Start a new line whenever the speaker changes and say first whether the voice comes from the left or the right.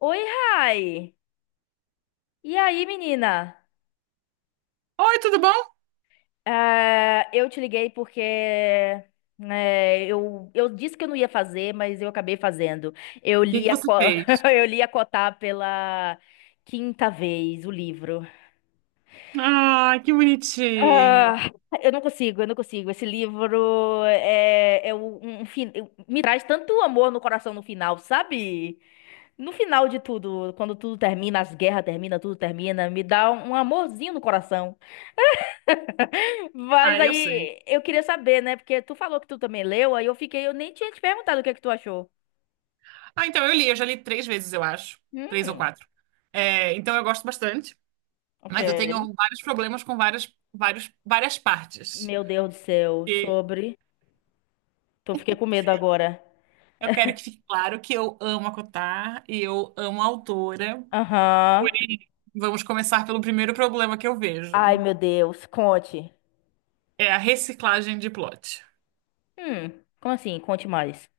left: Oi, Rai! E aí, menina?
right: Oi, tudo bom?
left: Ah, eu te liguei porque, né, eu disse que eu não ia fazer, mas eu acabei fazendo. Eu
right: O que
left: li
right: que
left: a,
right: você
left: Co-
right: fez?
left: eu li a Cotá pela quinta vez o livro.
right: Ah, que bonitinho.
left: Ah, eu não consigo. Esse livro me traz tanto amor no coração no final, sabe? No final de tudo, quando tudo termina, as guerras terminam, tudo termina, me dá um amorzinho no coração. Mas
right: Ah, eu sei.
left: aí eu queria saber, né? Porque tu falou que tu também leu, aí eu fiquei, eu nem tinha te perguntado o que é que tu achou.
right: Ah, então eu já li três vezes, eu acho. Três ou
left: Hum,
right: quatro. É, então eu gosto bastante,
left: ok.
right: mas eu tenho vários problemas com várias partes.
left: Meu Deus do céu,
right: E
left: sobre. Tô fiquei com medo agora.
right: eu quero que fique claro que eu amo a Kotar e eu amo a autora.
left: Aham.
right: Porém, vamos começar pelo primeiro problema que eu vejo.
left: Ai, meu Deus, conte.
right: É a reciclagem de plot.
left: Hum, Como assim? Conte mais.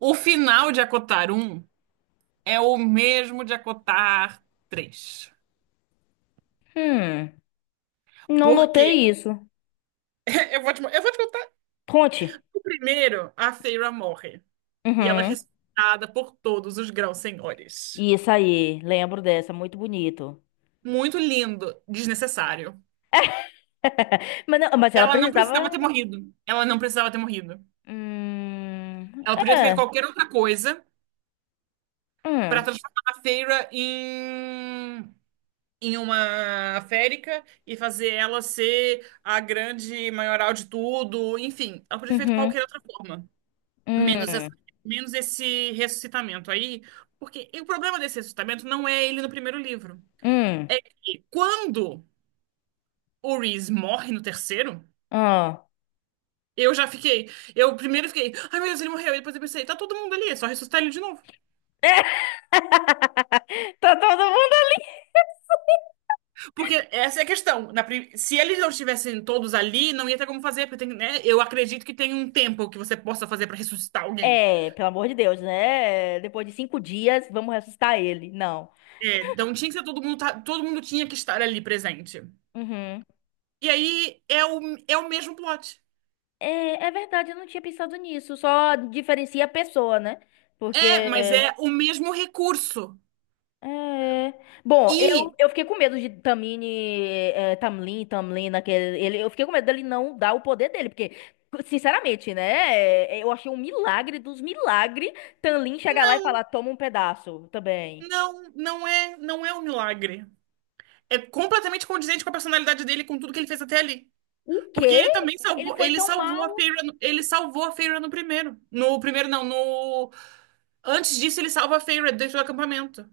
right: O final de Acotar Um é o mesmo de Acotar 3.
left: Hum, não
right: Porque
left: notei isso.
right: Eu vou te contar.
left: Conte.
right: O primeiro, a Feyre morre. E ela é
left: Uhum.
right: respeitada por todos os grãos senhores.
left: Isso aí, lembro dessa, muito bonito.
right: Muito lindo, desnecessário.
left: Mas, não, mas ela
right: Ela não precisava
left: precisava.
right: ter morrido. Ela não precisava ter morrido.
left: Hum,
right: Ela podia ter feito
left: é.
right: qualquer outra coisa para
left: Hum,
right: transformar a Feyre em, uma férica e fazer ela ser a grande maioral de tudo. Enfim, ela podia ter feito
left: uhum,
right: qualquer outra forma. Menos, essa-
left: hum,
right: Menos esse ressuscitamento aí. Porque e o problema desse ressuscitamento não é ele no primeiro livro.
left: hum,
right: É que quando o Reese morre no terceiro,
left: ah.
right: eu já fiquei. Eu primeiro fiquei, ai meu Deus, ele morreu. E depois eu pensei, tá todo mundo ali, é só ressuscitar ele de novo.
left: É, tá todo mundo ali.
right: Porque essa é a questão. Se eles não estivessem todos ali, não ia ter como fazer. Porque tem, né, eu acredito que tem um tempo que você possa fazer pra ressuscitar alguém.
left: É, pelo amor de Deus, né? Depois de cinco dias, vamos ressuscitar ele. Não.
right: É, então tinha que ser todo mundo, todo mundo tinha que estar ali presente.
left: Uhum.
right: E aí é é o mesmo plot.
left: É, é verdade, eu não tinha pensado nisso. Só diferencia a pessoa, né? Porque.
right: É, mas é o mesmo recurso.
left: É... Bom, eu,
right: E
left: eu fiquei com medo de Tamlin, naquele. Ele, eu fiquei com medo dele não dar o poder dele, porque, sinceramente, né? Eu achei um milagre dos milagres Tamlin chegar lá e falar: toma um pedaço também.
right: não, não é um milagre. É completamente condizente com a personalidade dele, com tudo que ele fez até ali.
left: O
right: Porque
left: quê?
right: ele também
left: Ele
right: salvou,
left: foi
right: ele
left: tão
right: salvou a
left: mal.
right: Feyre, ele salvou a Feyre no primeiro. No primeiro não, no antes disso ele salva a Feyre dentro do acampamento,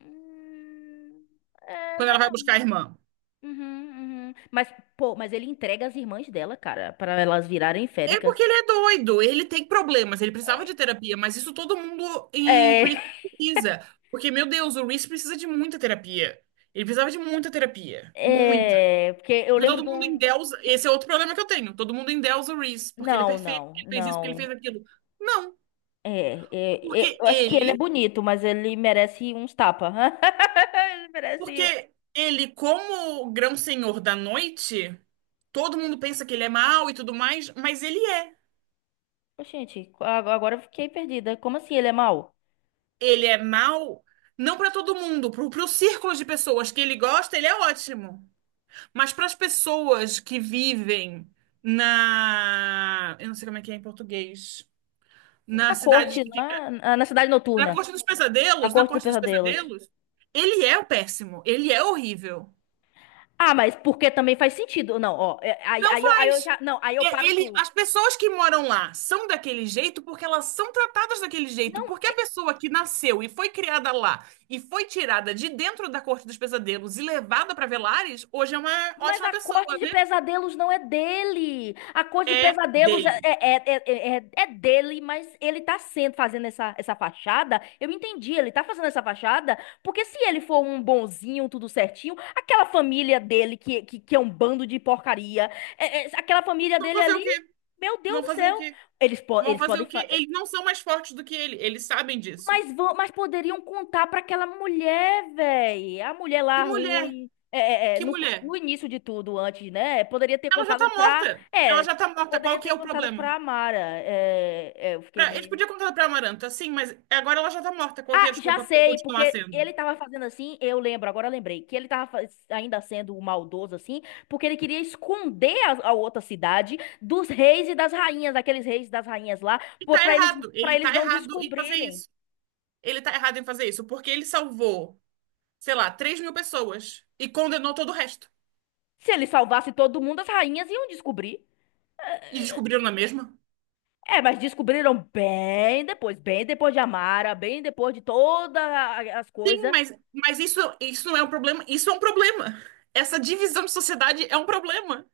left: Hum, É,
right: quando ela
left: mas.
right: vai buscar a irmã.
left: Uhum, uhum. Mas, pô, mas ele entrega as irmãs dela, cara, para elas virarem
right: É porque
left: féricas.
right: ele é doido, ele tem problemas, ele precisava de terapia, mas isso todo mundo em
left: É,
right: Prison precisa. Porque, meu Deus, o Reese precisa de muita terapia. Ele precisava de muita terapia.
left: é, porque eu
right: Porque
left: lembro
right: todo
left: de
right: mundo
left: um.
right: endeusa. Esse é outro problema que eu tenho. Todo mundo endeusa o Reese, porque ele é
left: Não,
right: perfeito, porque
left: não,
right: ele fez isso, porque ele
left: não.
right: fez aquilo. Não,
left: É, é,
right: porque
left: eu acho que ele é
right: ele,
left: bonito, mas ele merece uns tapa. Ele merece. Um,
right: porque ele, como grão-senhor da noite, todo mundo pensa que ele é mau e tudo mais, mas ele é.
left: ô, gente, agora eu fiquei perdida. Como assim ele é mau?
right: Ele é mau, não para todo mundo, pro círculo de pessoas que ele gosta, ele é ótimo. Mas para as pessoas que vivem na. Eu não sei como é que é em português. Na
left: Na
right: cidade
left: corte,
right: que
left: lá, na cidade
right: Na
left: noturna,
right: Corte dos
left: na
right: Pesadelos, na
left: corte dos
right: Corte dos
left: pesadelos.
right: Pesadelos, ele é o péssimo, ele é horrível.
left: Ah, mas porque também faz sentido. Não, ó, é,
right: Não
left: aí eu
right: faz.
left: já. Não, aí eu paro
right: Ele,
left: tudo.
right: as pessoas que moram lá são daquele jeito porque elas são tratadas daquele jeito.
left: Não,
right: Porque a
left: é-
right: pessoa que nasceu e foi criada lá e foi tirada de dentro da Corte dos Pesadelos e levada para Velares, hoje é uma
left: mas
right: ótima
left: a corte
right: pessoa,
left: de
right: né?
left: pesadelos não é dele. A corte de
right: É
left: pesadelos
right: dele.
left: é dele, mas ele tá sendo fazendo essa fachada. Eu entendi, ele tá fazendo essa fachada, porque se ele for um bonzinho, tudo certinho, aquela família dele, que é um bando de porcaria, aquela família
right: Vão
left: dele
right: fazer o
left: ali,
right: quê?
left: meu Deus
right: Vão
left: do
right: fazer o
left: céu.
right: quê?
left: Eles, po
right: Vão
left: eles
right: fazer
left: podem.
right: o quê? Eles não são mais fortes do que ele, eles sabem disso.
left: Mas poderiam contar para aquela mulher, velho. A mulher
right: Que
left: lá
right: mulher,
left: ruim.
right: que mulher.
left: No início de tudo, antes, né? Poderia ter
right: Ela já
left: contado
right: tá
left: pra.
right: morta. Ela
left: É,
right: já tá morta. Qual
left: poderia
right: que
left: ter
right: é o
left: contado
right: problema?
left: pra Amara. É, é, eu fiquei
right: Pra, eles
left: meio.
right: podiam contar pra Amaranta, sim, mas agora ela já tá morta. Qual que é a
left: Ah, já
right: desculpa pra ele
left: sei,
right: continuar
left: porque
right: sendo?
left: ele tava fazendo assim, eu lembro, agora eu lembrei, que ele ainda sendo maldoso assim, porque ele queria esconder a outra cidade dos reis e das rainhas, daqueles reis e das rainhas lá,
right: E
left: pô,
right: tá errado.
left: pra
right: Ele
left: eles
right: tá
left: não
right: errado em fazer
left: descobrirem.
right: isso. Ele tá errado em fazer isso porque ele salvou, sei lá, 3 mil pessoas e condenou todo o resto.
left: Se ele salvasse todo mundo, as rainhas iam descobrir.
right: E descobriram na mesma?
left: É, mas descobriram bem depois de Amara, bem depois de todas as
right: Sim,
left: coisas.
right: mas, isso não é um problema. Isso é um problema. Essa divisão de sociedade é um problema.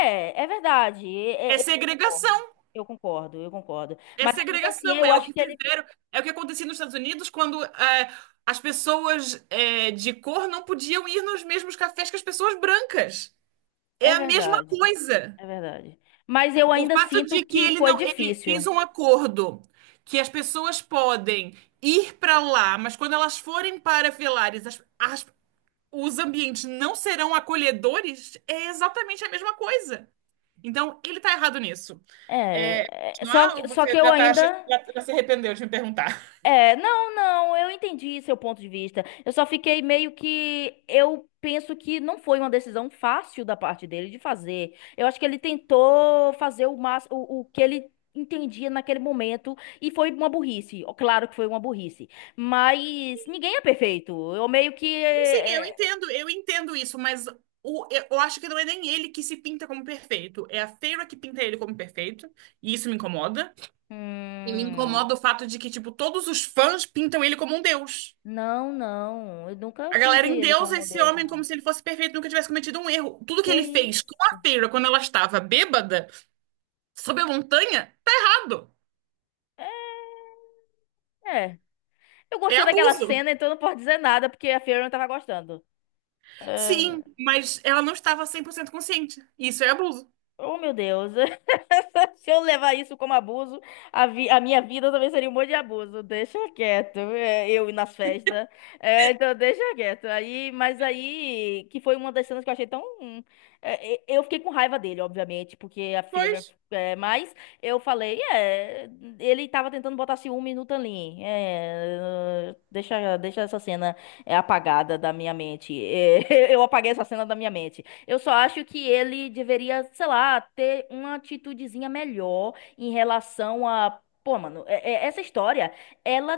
left: É, é verdade.
right: É segregação.
left: Eu concordo, eu concordo.
right: É
left: Mas ainda assim,
right: segregação,
left: eu
right: é o
left: acho
right: que
left: que ele.
right: fizeram, é o que acontecia nos Estados Unidos quando é, as pessoas é, de cor não podiam ir nos mesmos cafés que as pessoas brancas. É
left: É
right: a mesma
left: verdade,
right: coisa.
left: é verdade. Mas eu
right: O
left: ainda
right: fato
left: sinto
right: de que
left: que
right: ele
left: foi
right: não, ele fez
left: difícil.
right: um acordo que as pessoas podem ir para lá, mas quando elas forem para Velares, os ambientes não serão acolhedores, é exatamente a mesma coisa. Então, ele está errado nisso. É,
left: É, é,
right: continuar, ou
left: só que
right: você
left: eu
right: já tá
left: ainda.
right: achando, já se arrependeu de me perguntar?
left: É, não, não, eu entendi seu ponto de vista. Eu só fiquei meio que. Eu penso que não foi uma decisão fácil da parte dele de fazer. Eu acho que ele tentou fazer o que ele entendia naquele momento e foi uma burrice. Ó, claro que foi uma burrice. Mas ninguém é perfeito. Eu meio que.
right: Sim, sim, eu entendo isso, mas o, eu acho que não é nem ele que se pinta como perfeito, é a Feira que pinta ele como perfeito, e isso me incomoda. E me
left: Hum,
right: incomoda o fato de que, tipo, todos os fãs pintam ele como um deus.
left: não, não. Eu nunca
right: A galera
left: pintei ele
right: endeusa
left: como
right: esse
left: Deus,
right: homem
left: não.
right: como se ele fosse perfeito, nunca tivesse cometido um erro. Tudo que
left: Que
right: ele fez com
left: isso?
right: a Feira quando ela estava bêbada Sob a montanha? Tá errado.
left: É. É. Eu
right: É
left: gostei daquela
right: abuso.
left: cena, então não posso dizer nada, porque a Fiona tava gostando.
right: Sim,
left: Ah,
right: mas ela não estava 100% consciente. Isso é abuso.
left: oh, meu Deus. Se eu levar isso como abuso, a minha vida também seria um monte de abuso. Deixa quieto. É, eu ir nas festas. É, então, deixa quieto. Aí, mas aí, que foi uma das cenas que eu achei tão. É, eu fiquei com raiva dele, obviamente, porque a
right: Pois.
left: Feira. É, mas eu falei, é. Ele tava tentando botar ciúme no Tanlin. É, deixa essa cena apagada da minha mente. É, eu apaguei essa cena da minha mente. Eu só acho que ele deveria, sei lá, ter uma atitudezinha melhor em relação a. Pô, mano, essa história, ela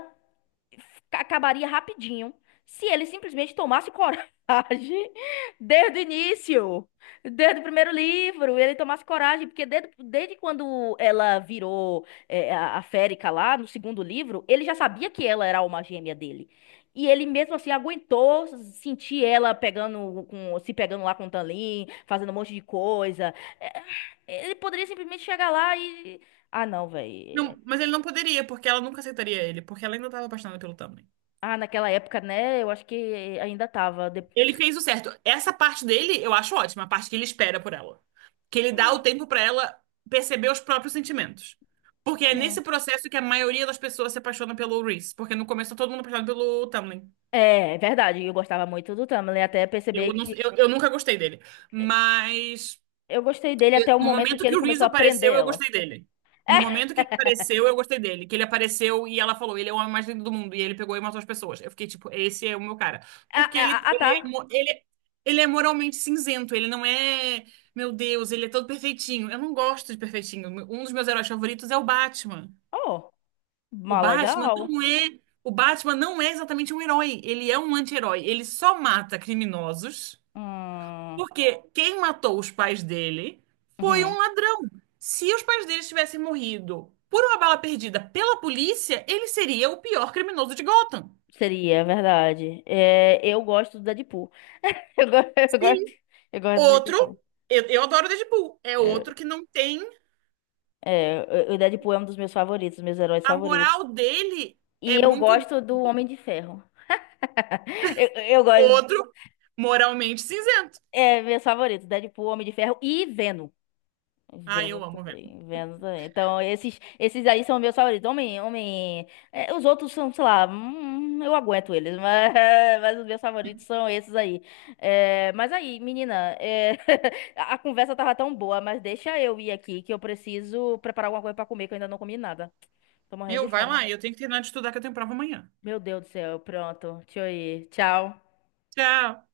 left: acabaria rapidinho se ele simplesmente tomasse coragem desde o início, desde o primeiro livro, ele tomasse coragem, porque desde quando ela virou a Férica lá, no segundo livro, ele já sabia que ela era a alma gêmea dele. E ele mesmo assim aguentou sentir ela se pegando lá com o Tanlin, fazendo um monte de coisa. É, ele poderia simplesmente chegar lá e. Ah, não,
right: Não,
left: velho.
right: mas ele não poderia, porque ela nunca aceitaria ele, porque ela ainda estava apaixonada pelo Tamlin.
left: Ah, naquela época, né? Eu acho que ainda tava.
right: Ele fez o certo. Essa parte dele eu acho ótima, a parte que ele espera por ela. Que ele dá o
left: Hum,
right: tempo pra ela perceber os próprios sentimentos. Porque é nesse
left: hum.
right: processo que a maioria das pessoas se apaixona pelo Reese, porque no começo tá todo mundo apaixonado pelo Tamlin.
left: É, é verdade, eu gostava muito do Tamlin, até perceber
right: Eu, não-
left: que
right: eu nunca gostei dele. Mas
left: eu gostei dele
right: E
left: até o
right: no
left: momento
right: momento
left: que
right: que
left: ele
right: o Reese
left: começou a prender
right: apareceu, eu
left: ela.
right: gostei dele. No momento que ele apareceu, eu gostei dele. Que ele apareceu e ela falou, ele é o homem mais lindo do mundo. E ele pegou e matou as pessoas. Eu fiquei tipo, esse é o meu cara.
left: Ah,
right: Porque
left: é, ah,
right: ele,
left: ah,
right: ele, é,
left: tá.
right: mo- ele, ele é moralmente cinzento. Ele não é, meu Deus, ele é todo perfeitinho. Eu não gosto de perfeitinho. Um dos meus heróis favoritos é o Batman.
left: Oh,
right: O
left: mó
right: Batman
left: legal.
right: não é, o Batman não é exatamente um herói. Ele é um anti-herói. Ele só mata criminosos.
left: Hum,
right: Porque quem matou os pais dele foi
left: uhum.
right: um ladrão. Se os pais dele tivessem morrido por uma bala perdida pela polícia, ele seria o pior criminoso de Gotham.
left: Seria, é verdade. É, eu gosto do Deadpool. Eu, go- eu gosto,
right: Sim.
left: eu gosto do
right: Outro,
left: Deadpool.
right: eu adoro Deadpool, é
left: Eu-
right: outro que não tem.
left: é, o Deadpool é um dos meus favoritos, meus heróis
right: A
left: favoritos.
right: moral dele
left: E
right: é
left: eu
right: muito.
left: gosto do Homem de Ferro. Eu, eu gosto,
right: Outro, moralmente cinzento.
left: meu favorito. Deadpool, Homem de Ferro e Venom.
right: Ah,
left: Vendo
right: eu amo, velho.
left: também, vendo também. Então, esses aí são meus favoritos. Os outros são, sei lá, eu aguento eles, mas, mas os meus favoritos são esses aí. É, mas aí, menina, é, a conversa tava tão boa, mas deixa eu ir aqui que eu preciso preparar alguma coisa pra comer, que eu ainda não comi nada. Tô morrendo de
right: Meu, vai
left: fome.
right: lá, eu tenho que terminar de estudar que eu tenho prova amanhã.
left: Meu Deus do céu, pronto. Deixa eu ir. Tchau.
right: Tchau.